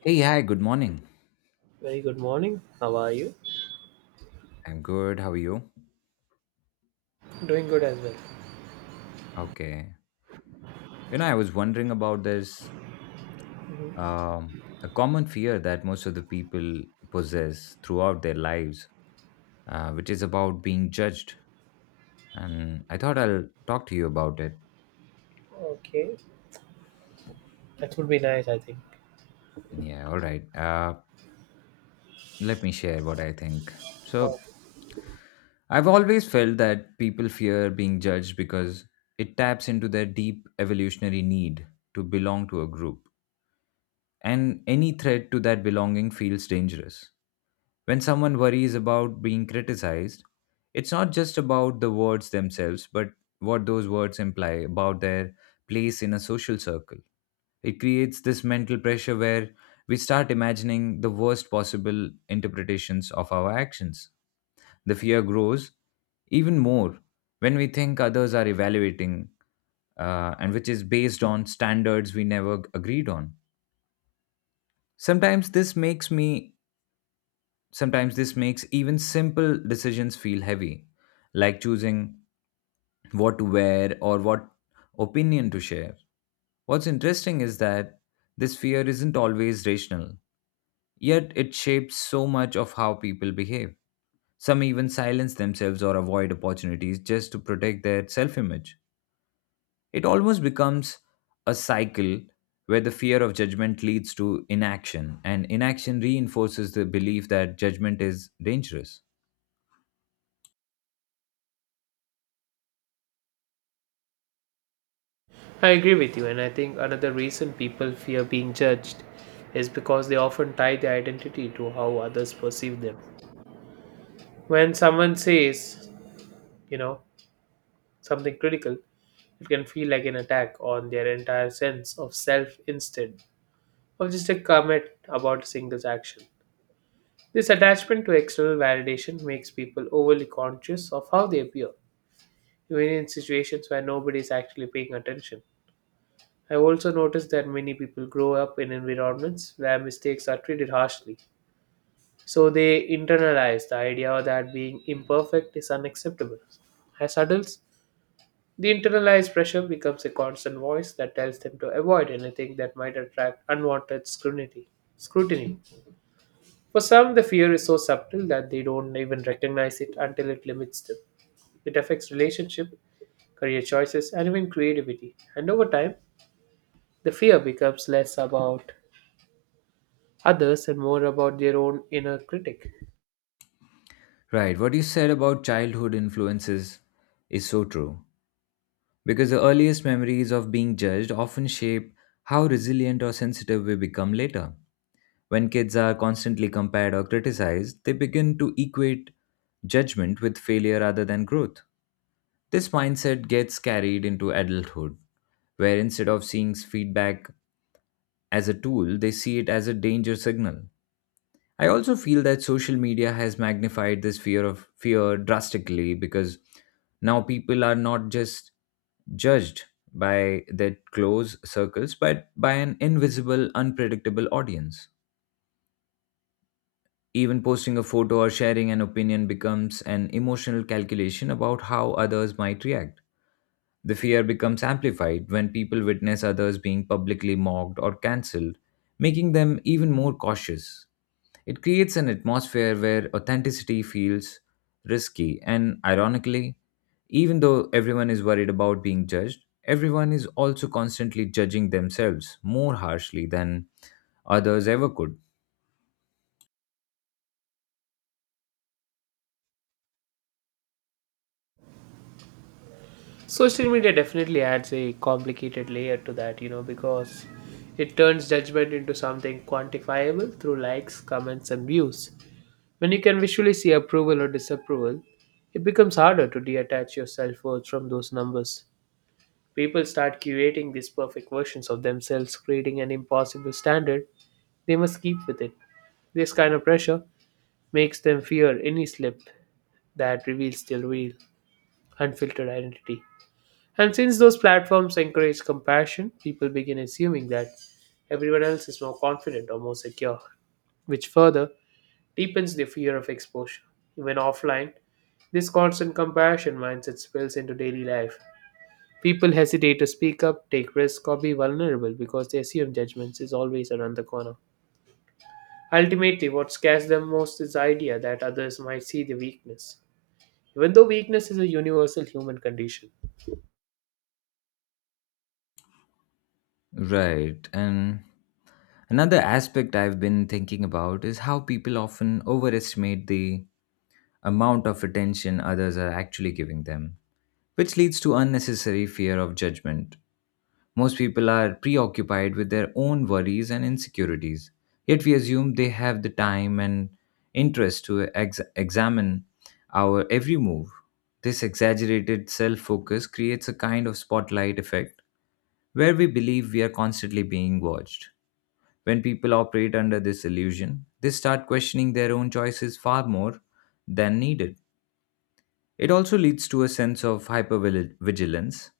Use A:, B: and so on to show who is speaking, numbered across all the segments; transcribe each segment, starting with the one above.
A: Hey, hi, good morning.
B: Very good morning. How are you?
A: I'm good. How are you?
B: Doing good as well.
A: Okay. You know, I was wondering about this um, a common fear that most of the people possess throughout their lives, which is about being judged. And I thought I'll talk to you about it.
B: Okay. That would be nice, I think.
A: Yeah, all right. Let me share what I think.
B: Oh,
A: So, I've always felt that people fear being judged because it taps into their deep evolutionary need to belong to a group. And any threat to that belonging feels dangerous. When someone worries about being criticized, it's not just about the words themselves, but what those words imply about their place in a social circle. It creates this mental pressure where we start imagining the worst possible interpretations of our actions. The fear grows even more when we think others are evaluating, and which is based on standards we never agreed on. Sometimes this makes me Sometimes this makes even simple decisions feel heavy, like choosing what to wear or what opinion to share. What's interesting is that this fear isn't always rational, yet it shapes so much of how people behave. Some even silence themselves or avoid opportunities just to protect their self image. It almost becomes a cycle where the fear of judgment leads to inaction, and inaction reinforces the belief that judgment is dangerous.
B: I agree with you, and I think another reason people fear being judged is because they often tie their identity to how others perceive them. When someone says, you know, something critical, it can feel like an attack on their entire sense of self instead of just a comment about a single action. This attachment to external validation makes people overly conscious of how they appear even in situations where nobody is actually paying attention. I have also noticed that many people grow up in environments where mistakes are treated harshly, so they internalize the idea that being imperfect is unacceptable. As adults, the internalized pressure becomes a constant voice that tells them to avoid anything that might attract unwanted scrutiny. Scrutiny. For some, the fear is so subtle that they don't even recognize it until it limits them. It affects relationship, career choices, and even creativity. And over time, the fear becomes less about others and more about their own inner critic.
A: Right, what you said about childhood influences is so true because the earliest memories of being judged often shape how resilient or sensitive we become later. When kids are constantly compared or criticized, they begin to equate judgment with failure rather than growth. This mindset gets carried into adulthood, where instead of seeing feedback as a tool, they see it as a danger signal. I also feel that social media has magnified this fear of fear drastically because now people are not just judged by their close circles but by an invisible unpredictable audience. Even posting a photo or sharing an opinion becomes an emotional calculation about how others might react. The fear becomes amplified when people witness others being publicly mocked or cancelled, making them even more cautious. It creates an atmosphere where authenticity feels risky, and ironically, even though everyone is worried about being judged, everyone is also constantly judging themselves more harshly than others ever could.
B: Social media definitely adds a complicated layer to that, because it turns judgment into something quantifiable through likes, comments, and views. When you can visually see approval or disapproval, it becomes harder to detach your self worth from those numbers. People start curating these perfect versions of themselves, creating an impossible standard they must keep with it. This kind of pressure makes them fear any slip that reveals their real, unfiltered identity. And since those platforms encourage comparison, people begin assuming that everyone else is more confident or more secure, which further deepens their fear of exposure. Even offline, this constant comparison mindset spills into daily life. People hesitate to speak up, take risks, or be vulnerable because they assume judgments is always around the corner. Ultimately, what scares them most is the idea that others might see the weakness, even though weakness is a universal human condition.
A: Right, and another aspect I've been thinking about is how people often overestimate the amount of attention others are actually giving them, which leads to unnecessary fear of judgment. Most people are preoccupied with their own worries and insecurities, yet we assume they have the time and interest to examine our every move. This exaggerated self focus creates a kind of spotlight effect where we believe we are constantly being watched when people operate under this illusion, they start questioning their own choices far more than needed. It also leads to a sense of hypervigilance,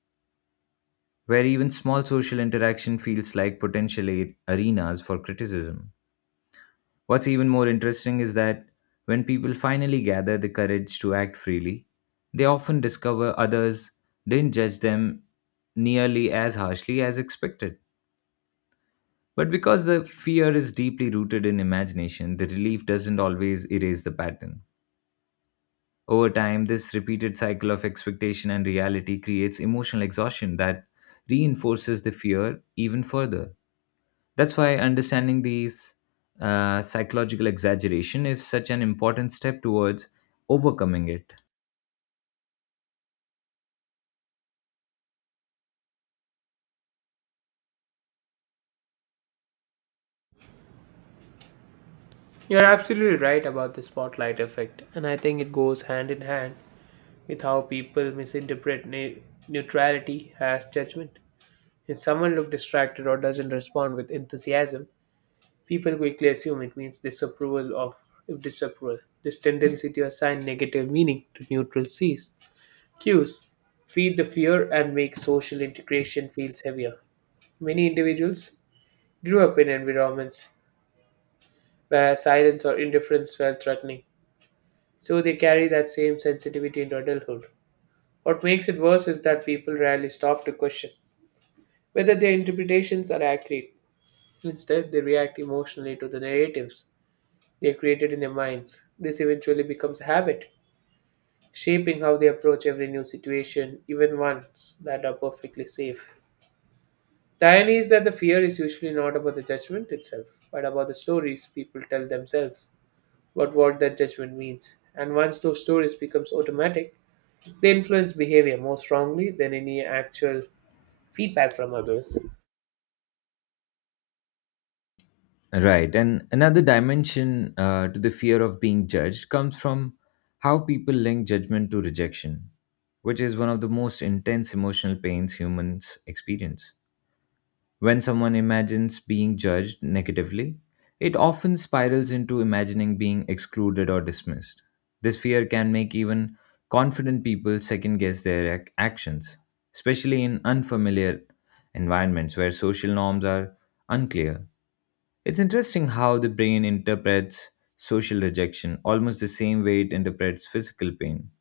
A: where even small social interaction feels like potential arenas for criticism. What's even more interesting is that when people finally gather the courage to act freely, they often discover others didn't judge them nearly as harshly as expected. But because the fear is deeply rooted in imagination, the relief doesn't always erase the pattern. Over time, this repeated cycle of expectation and reality creates emotional exhaustion that reinforces the fear even further. That's why understanding these psychological exaggeration is such an important step towards overcoming it.
B: You're absolutely right about the spotlight effect, and I think it goes hand in hand with how people misinterpret neutrality as judgment. If someone looks distracted or doesn't respond with enthusiasm, people quickly assume it means disapproval of disapproval. This tendency to assign negative meaning to neutral C's. Cues feed the fear and make social integration feels heavier. Many individuals grew up in environments where silence or indifference felt threatening, so they carry that same sensitivity into adulthood. What makes it worse is that people rarely stop to question whether their interpretations are accurate. Instead, they react emotionally to the narratives they have created in their minds. This eventually becomes a habit, shaping how they approach every new situation, even ones that are perfectly safe. The irony is that the fear is usually not about the judgment itself, but about the stories people tell themselves about what that judgment means. And once those stories becomes automatic, they influence behavior more strongly than any actual feedback from others.
A: Right. And another dimension to the fear of being judged comes from how people link judgment to rejection, which is one of the most intense emotional pains humans experience. When someone imagines being judged negatively, it often spirals into imagining being excluded or dismissed. This fear can make even confident people second guess their actions, especially in unfamiliar environments where social norms are unclear. It's interesting how the brain interprets social rejection almost the same way it interprets physical pain,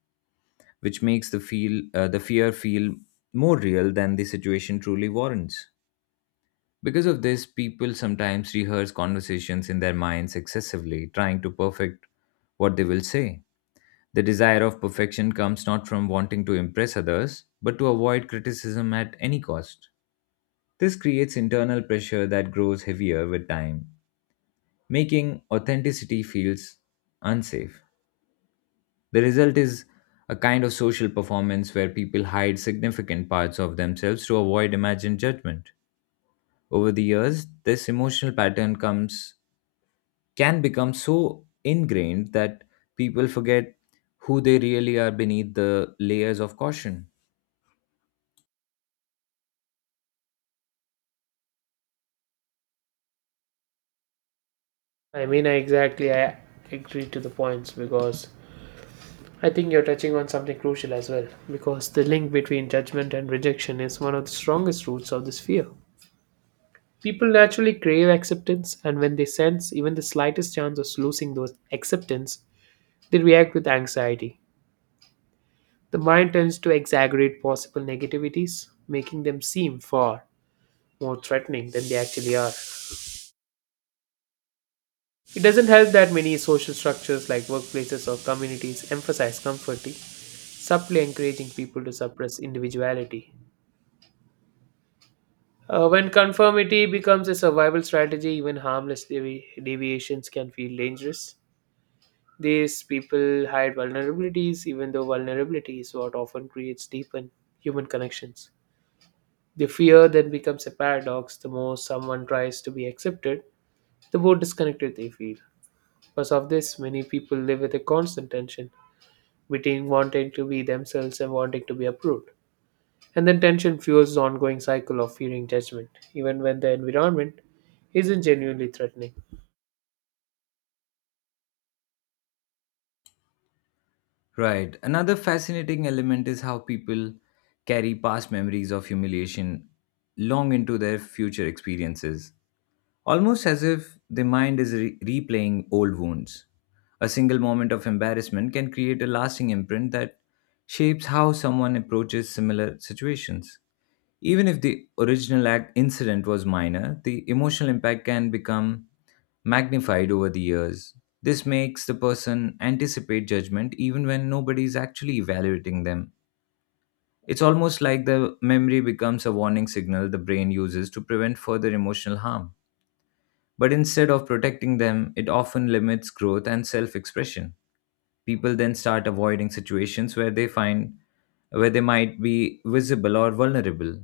A: which makes the fear feel more real than the situation truly warrants. Because of this, people sometimes rehearse conversations in their minds excessively, trying to perfect what they will say. The desire of perfection comes not from wanting to impress others, but to avoid criticism at any cost. This creates internal pressure that grows heavier with time, making authenticity feels unsafe. The result is a kind of social performance where people hide significant parts of themselves to avoid imagined judgment. Over the years, this emotional pattern comes can become so ingrained that people forget who they really are beneath the layers of caution.
B: I agree to the points because I think you're touching on something crucial as well because the link between judgment and rejection is one of the strongest roots of this fear. People naturally crave acceptance, and when they sense even the slightest chance of losing those acceptance, they react with anxiety. The mind tends to exaggerate possible negativities, making them seem far more threatening than they actually are. It doesn't help that many social structures like workplaces or communities emphasize conformity, subtly encouraging people to suppress individuality. When conformity becomes a survival strategy, even harmless deviations can feel dangerous. These people hide vulnerabilities, even though vulnerability is what often creates deepened human connections. The fear then becomes a paradox. The more someone tries to be accepted, the more disconnected they feel. Because of this, many people live with a constant tension between wanting to be themselves and wanting to be approved. And then tension fuels the ongoing cycle of fearing judgment, even when the environment isn't genuinely threatening.
A: Right. Another fascinating element is how people carry past memories of humiliation long into their future experiences, almost as if the mind is replaying old wounds. A single moment of embarrassment can create a lasting imprint that shapes how someone approaches similar situations. Even if the original act incident was minor, the emotional impact can become magnified over the years. This makes the person anticipate judgment even when nobody is actually evaluating them. It's almost like the memory becomes a warning signal the brain uses to prevent further emotional harm. But instead of protecting them, it often limits growth and self expression. People then start avoiding situations where they might be visible or vulnerable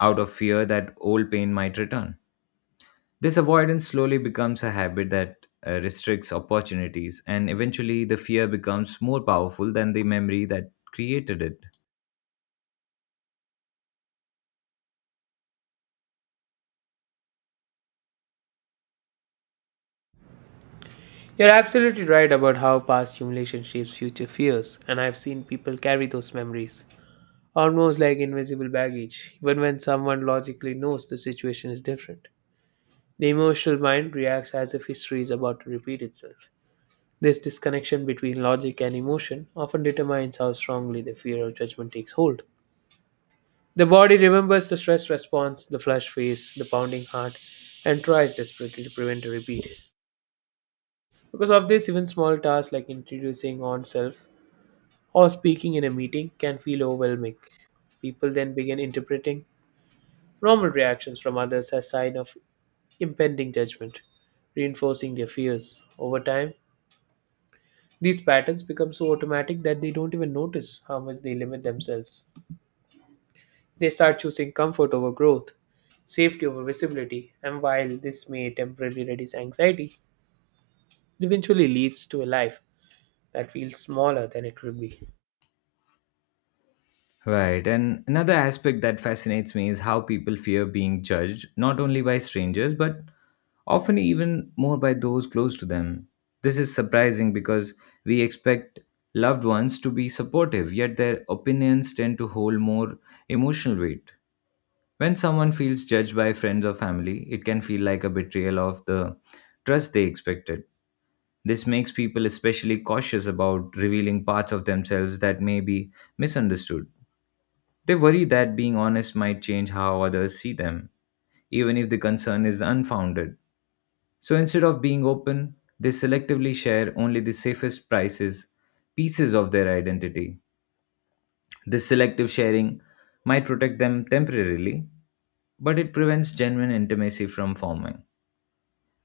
A: out of fear that old pain might return. This avoidance slowly becomes a habit that restricts opportunities, and eventually the fear becomes more powerful than the memory that created it.
B: You're absolutely right about how past humiliation shapes future fears, and I've seen people carry those memories almost like invisible baggage, even when someone logically knows the situation is different. The emotional mind reacts as if history is about to repeat itself. This disconnection between logic and emotion often determines how strongly the fear of judgment takes hold. The body remembers the stress response, the flushed face, the pounding heart, and tries desperately to prevent a repeat. Because of this, even small tasks like introducing oneself or speaking in a meeting can feel overwhelming. People then begin interpreting normal reactions from others as sign of impending judgment, reinforcing their fears. Over time, these patterns become so automatic that they don't even notice how much they limit themselves. They start choosing comfort over growth, safety over visibility, and while this may temporarily reduce anxiety, it eventually leads to a life that feels smaller than it would be.
A: Right. And another aspect that fascinates me is how people fear being judged, not only by strangers, but often even more by those close to them. This is surprising because we expect loved ones to be supportive, yet their opinions tend to hold more emotional weight. When someone feels judged by friends or family, it can feel like a betrayal of the trust they expected. This makes people especially cautious about revealing parts of themselves that may be misunderstood. They worry that being honest might change how others see them, even if the concern is unfounded. So instead of being open, they selectively share only the pieces of their identity. This selective sharing might protect them temporarily, but it prevents genuine intimacy from forming.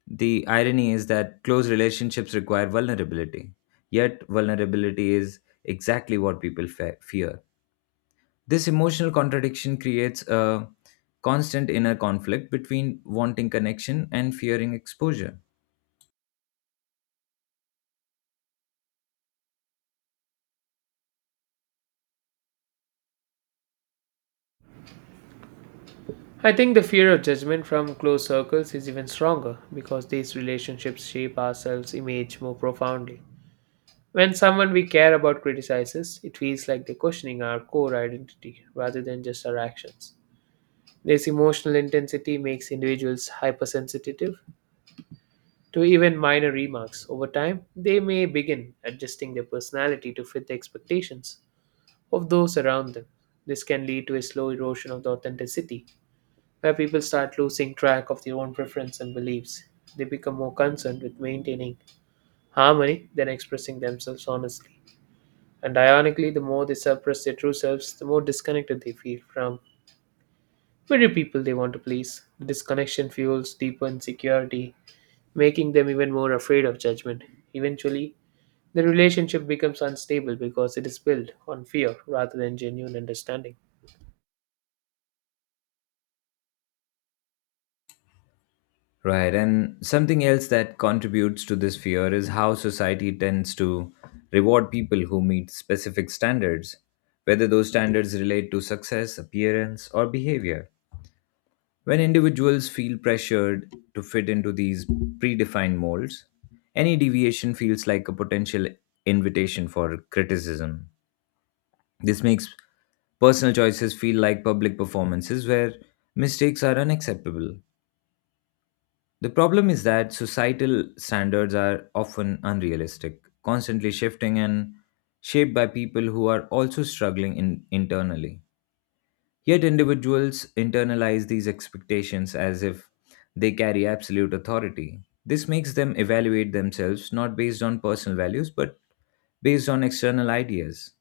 A: The irony is that close relationships require vulnerability, yet, vulnerability is exactly what people fear. This emotional contradiction creates a constant inner conflict between wanting connection and fearing exposure.
B: I think the fear of judgment from close circles is even stronger because these relationships shape ourselves' image more profoundly. When someone we care about criticizes, it feels like they're questioning our core identity rather than just our actions. This emotional intensity makes individuals hypersensitive to even minor remarks. Over time, they may begin adjusting their personality to fit the expectations of those around them. This can lead to a slow erosion of the authenticity, where people start losing track of their own preferences and beliefs. They become more concerned with maintaining harmony than expressing themselves honestly. And ironically, the more they suppress their true selves, the more disconnected they feel from very people they want to please. The disconnection fuels deeper insecurity, making them even more afraid of judgment. Eventually, the relationship becomes unstable because it is built on fear rather than genuine understanding.
A: Right, and something else that contributes to this fear is how society tends to reward people who meet specific standards, whether those standards relate to success, appearance, or behavior. When individuals feel pressured to fit into these predefined molds, any deviation feels like a potential invitation for criticism. This makes personal choices feel like public performances where mistakes are unacceptable. The problem is that societal standards are often unrealistic, constantly shifting and shaped by people who are also struggling in, internally. Yet individuals internalize these expectations as if they carry absolute authority. This makes them evaluate themselves not based on personal values but based on external ideas.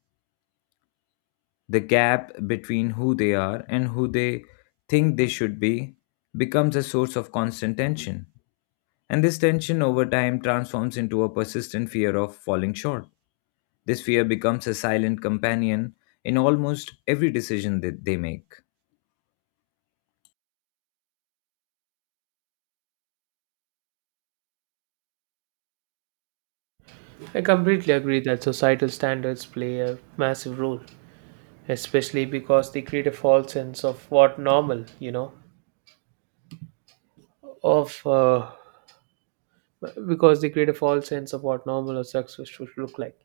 A: The gap between who they are and who they think they should be becomes a source of constant tension. And this tension over time transforms into a persistent fear of falling short. This fear becomes a silent companion in almost every decision that they make.
B: I completely agree that societal standards play a massive role, especially because they create a false sense of what normal, you know, of because they create a false sense of what normal or success should look like.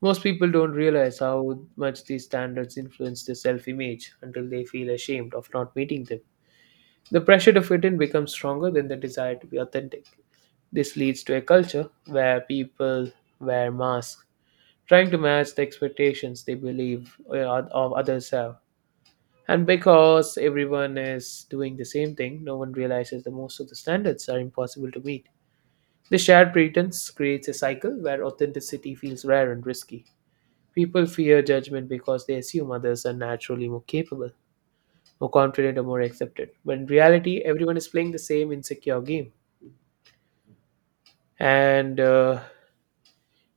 B: Most people don't realize how much these standards influence their self image until they feel ashamed of not meeting them. The pressure to fit in becomes stronger than the desire to be authentic. This leads to a culture where people wear masks, trying to match the expectations they believe of others have. And because everyone is doing the same thing, no one realizes that most of the standards are impossible to meet. The shared pretense creates a cycle where authenticity feels rare and risky. People fear judgment because they assume others are naturally more capable more confident or more accepted. But in reality, everyone is playing the same insecure game. And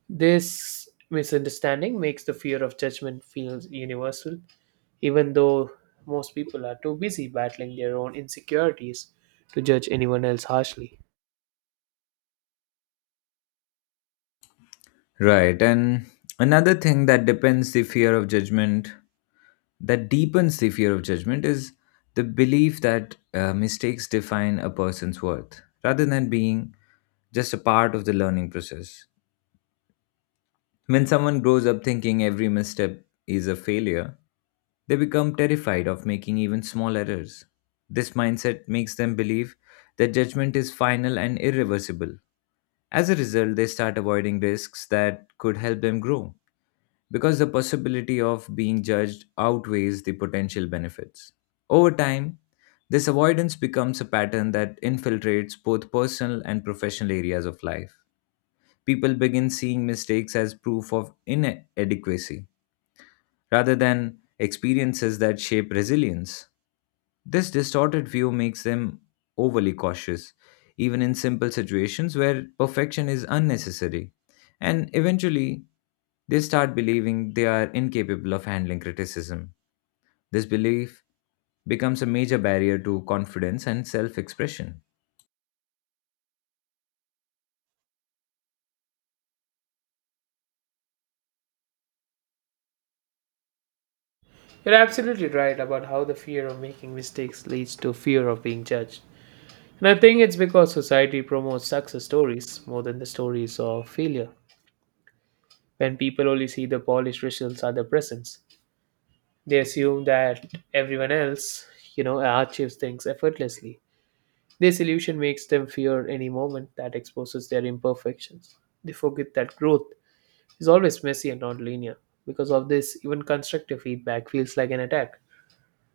B: This misunderstanding makes the fear of judgment feel universal, even though most people are too busy battling their own insecurities to judge anyone else harshly.
A: Right. And another thing that deepens the fear of judgment is the belief that mistakes define a person's worth rather than being just a part of the learning process. When someone grows up thinking every misstep is a failure, they become terrified of making even small errors. This mindset makes them believe that judgment is final and irreversible. As a result, they start avoiding risks that could help them grow because the possibility of being judged outweighs the potential benefits. Over time, this avoidance becomes a pattern that infiltrates both personal and professional areas of life. People begin seeing mistakes as proof of inadequacy rather than experiences that shape resilience. This distorted view makes them overly cautious, even in simple situations where perfection is unnecessary, and eventually they start believing they are incapable of handling criticism. This belief becomes a major barrier to confidence and self expression.
B: You're absolutely right about how the fear of making mistakes leads to fear of being judged. And I think it's because society promotes success stories more than the stories of failure. When people only see the polished results at the presence, they assume that everyone else, achieves things effortlessly. This illusion makes them fear any moment that exposes their imperfections. They forget that growth is always messy and linear. Because of this, even constructive feedback feels like an attack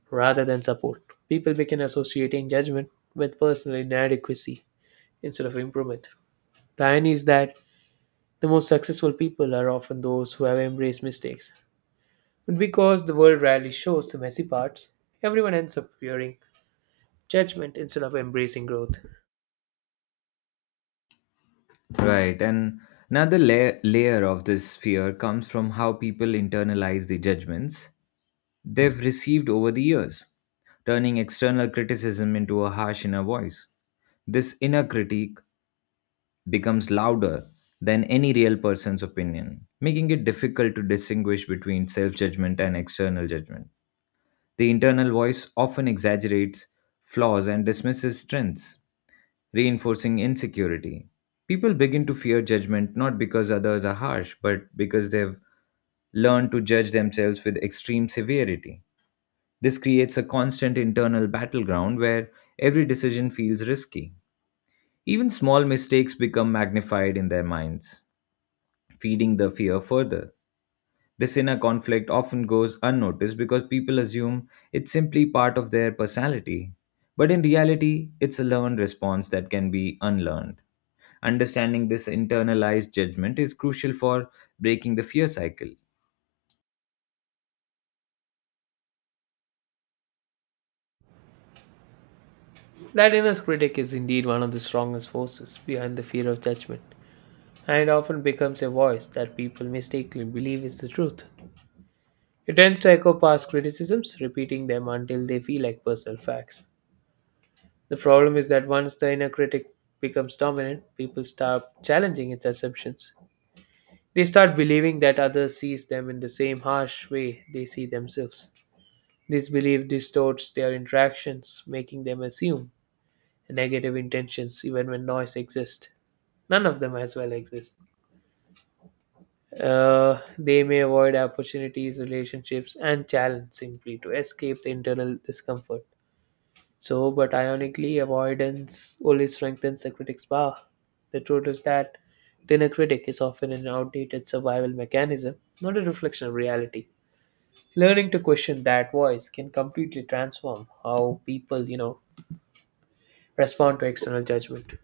B: rather than support. People begin associating judgment with personal inadequacy instead of improvement. The irony is that the most successful people are often those who have embraced mistakes. But because the world rarely shows the messy parts, everyone ends up fearing judgment instead of embracing growth.
A: Right. And another layer of this fear comes from how people internalize the judgments they've received over the years, turning external criticism into a harsh inner voice. This inner critique becomes louder than any real person's opinion, making it difficult to distinguish between self judgment and external judgment. The internal voice often exaggerates flaws and dismisses strengths, reinforcing insecurity. People begin to fear judgment not because others are harsh, but because they've learned to judge themselves with extreme severity. This creates a constant internal battleground where every decision feels risky. Even small mistakes become magnified in their minds, feeding the fear further. This inner conflict often goes unnoticed because people assume it's simply part of their personality. But in reality, it's a learned response that can be unlearned. Understanding this internalized judgment is crucial for breaking the fear cycle.
B: That inner critic is indeed one of the strongest forces behind the fear of judgment, and it often becomes a voice that people mistakenly believe is the truth. It tends to echo past criticisms, repeating them until they feel like personal facts. The problem is that once the inner critic becomes dominant, people start challenging its assumptions. They start believing that others sees them in the same harsh way they see themselves. This belief distorts their interactions, making them assume negative intentions even when noise exists. None of them as well exist. They may avoid opportunities, relationships, and challenge simply to escape the internal discomfort. So, but ironically, avoidance only strengthens the critic's power. The truth is that the inner critic is often an outdated survival mechanism, not a reflection of reality. Learning to question that voice can completely transform how people, respond to external judgment.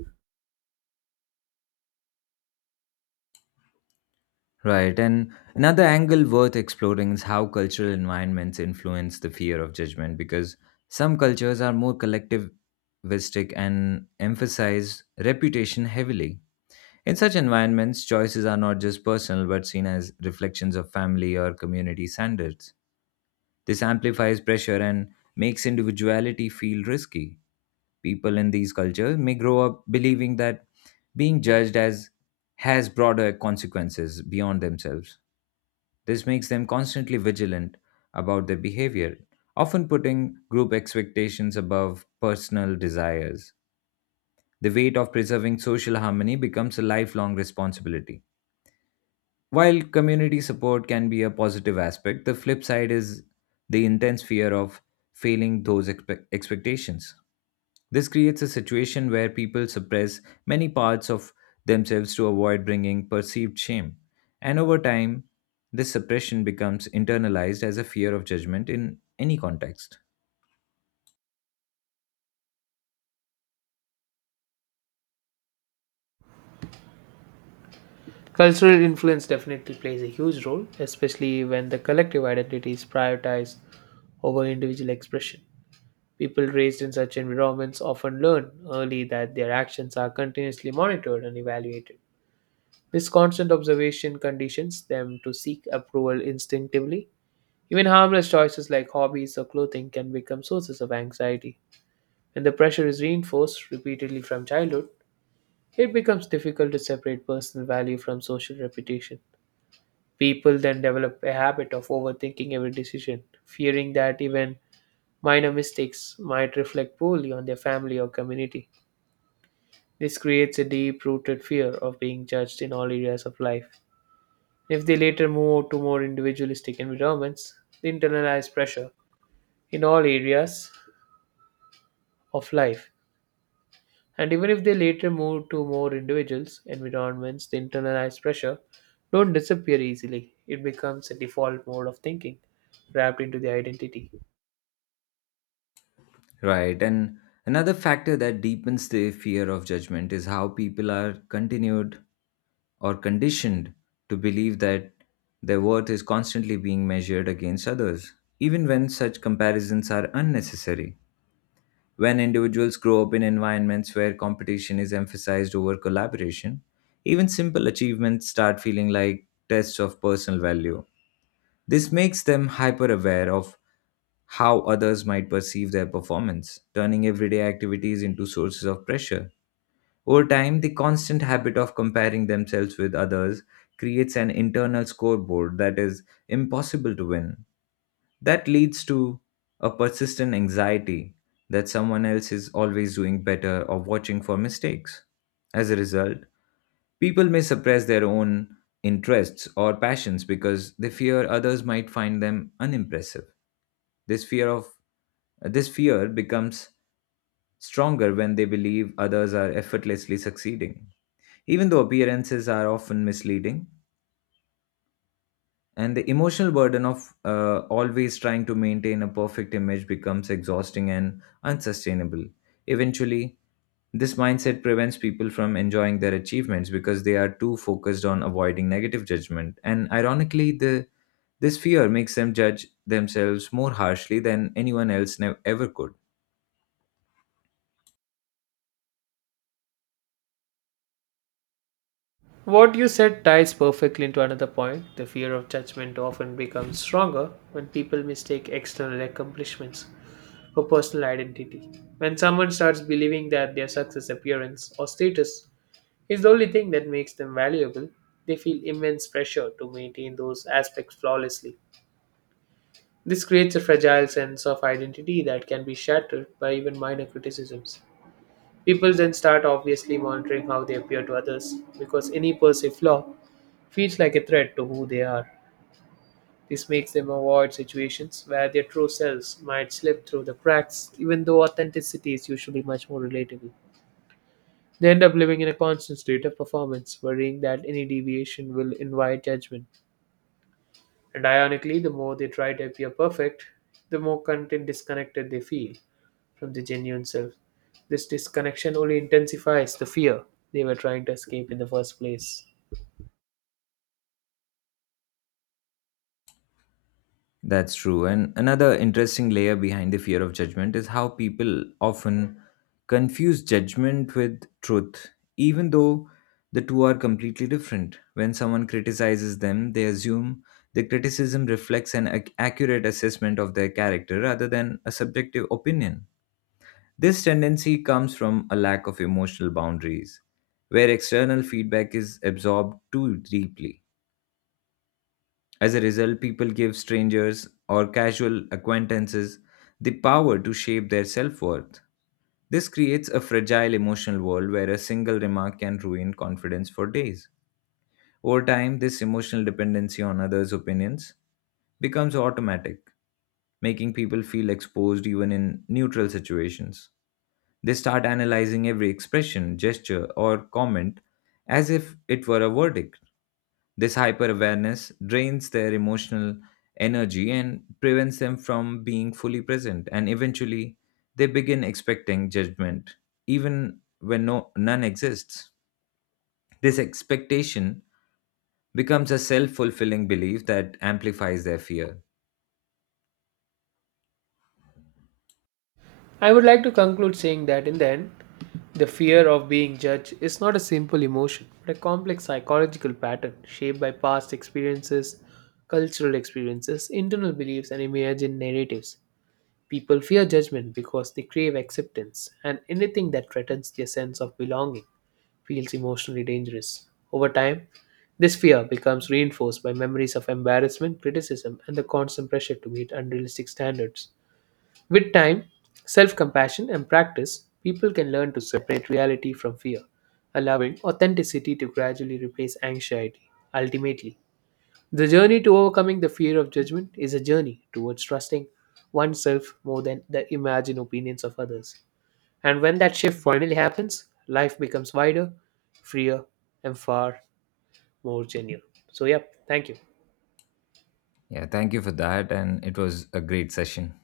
A: Right, and another angle worth exploring is how cultural environments influence the fear of judgment, because some cultures are more collectivistic and emphasize reputation heavily. In such environments, choices are not just personal but seen as reflections of family or community standards. This amplifies pressure and makes individuality feel risky. People in these cultures may grow up believing that being judged as has broader consequences beyond themselves. This makes them constantly vigilant about their behavior, often putting group expectations above personal desires. The weight of preserving social harmony becomes a lifelong responsibility. While community support can be a positive aspect, the flip side is the intense fear of failing those expectations. This creates a situation where people suppress many parts of themselves to avoid bringing perceived shame. And over time, this suppression becomes internalized as a fear of judgment in any context.
B: Cultural influence definitely plays a huge role, especially when the collective identity is prioritized over individual expression. People raised in such environments often learn early that their actions are continuously monitored and evaluated. This constant observation conditions them to seek approval instinctively. Even harmless choices like hobbies or clothing can become sources of anxiety. When the pressure is reinforced repeatedly from childhood, it becomes difficult to separate personal value from social reputation. People then develop a habit of overthinking every decision, fearing that even minor mistakes might reflect poorly on their family or community. This creates a deep rooted fear of being judged in all areas of life. If they later move to more individualistic environments, they internalize pressure in all areas of life. And even if they later move to more individuals environments, the internalized pressure don't disappear easily. It becomes a default mode of thinking wrapped into the identity.
A: Right. And another factor that deepens the fear of judgment is how people are continued or conditioned to believe that their worth is constantly being measured against others, even when such comparisons are unnecessary. When individuals grow up in environments where competition is emphasized over collaboration, even simple achievements start feeling like tests of personal value. This makes them hyper aware of how others might perceive their performance, turning everyday activities into sources of pressure. Over time, the constant habit of comparing themselves with others creates an internal scoreboard that is impossible to win. That leads to a persistent anxiety that someone else is always doing better or watching for mistakes. As a result, people may suppress their own interests or passions because they fear others might find them unimpressive. This fear of this fear becomes stronger when they believe others are effortlessly succeeding, even though appearances are often misleading. And the emotional burden of always trying to maintain a perfect image becomes exhausting and unsustainable. Eventually, this mindset prevents people from enjoying their achievements because they are too focused on avoiding negative judgment. And ironically, the this fear makes them judge themselves more harshly than anyone else ever could.
B: What you said ties perfectly into another point. The fear of judgment often becomes stronger when people mistake external accomplishments for personal identity. When someone starts believing that their success, appearance, or status is the only thing that makes them valuable, they feel immense pressure to maintain those aspects flawlessly. This creates a fragile sense of identity that can be shattered by even minor criticisms. People then start obviously monitoring how they appear to others because any perceived flaw feels like a threat to who they are. This makes them avoid situations where their true selves might slip through the cracks, even though authenticity is usually much more relatable. They end up living in a constant state of performance, worrying that any deviation will invite judgment. And ironically, the more they try to appear perfect, the more content disconnected they feel from the genuine self. This disconnection only intensifies the fear they were trying to escape in the first place.
A: That's true. And another interesting layer behind the fear of judgment is how people often confuse judgment with truth, even though the two are completely different. When someone criticizes them, they assume the criticism reflects an accurate assessment of their character rather than a subjective opinion. This tendency comes from a lack of emotional boundaries, where external feedback is absorbed too deeply. As a result, people give strangers or casual acquaintances the power to shape their self worth. This creates a fragile emotional world where a single remark can ruin confidence for days. Over time, this emotional dependency on others' opinions becomes automatic, making people feel exposed even in neutral situations. They start analyzing every expression, gesture, or comment as if it were a verdict. This hyper awareness drains their emotional energy and prevents them from being fully present, and eventually they begin expecting judgment, even when none exists. This expectation becomes a self fulfilling belief that amplifies their fear.
B: I would like to conclude saying that in the end, the fear of being judged is not a simple emotion, but a complex psychological pattern shaped by past experiences, cultural experiences, internal beliefs, and imagined narratives. People fear judgment because they crave acceptance, and anything that threatens their sense of belonging feels emotionally dangerous. Over time, this fear becomes reinforced by memories of embarrassment, criticism, and the constant pressure to meet unrealistic standards. With time, self compassion, and practice, people can learn to separate reality from fear, allowing authenticity to gradually replace anxiety. Ultimately, the journey to overcoming the fear of judgment is a journey towards trusting oneself more than the imagined opinions of others. And when that shift finally happens, life becomes wider, freer, and far more genuine. So, yep, thank you.
A: Yeah, thank you for that, and it was a great session.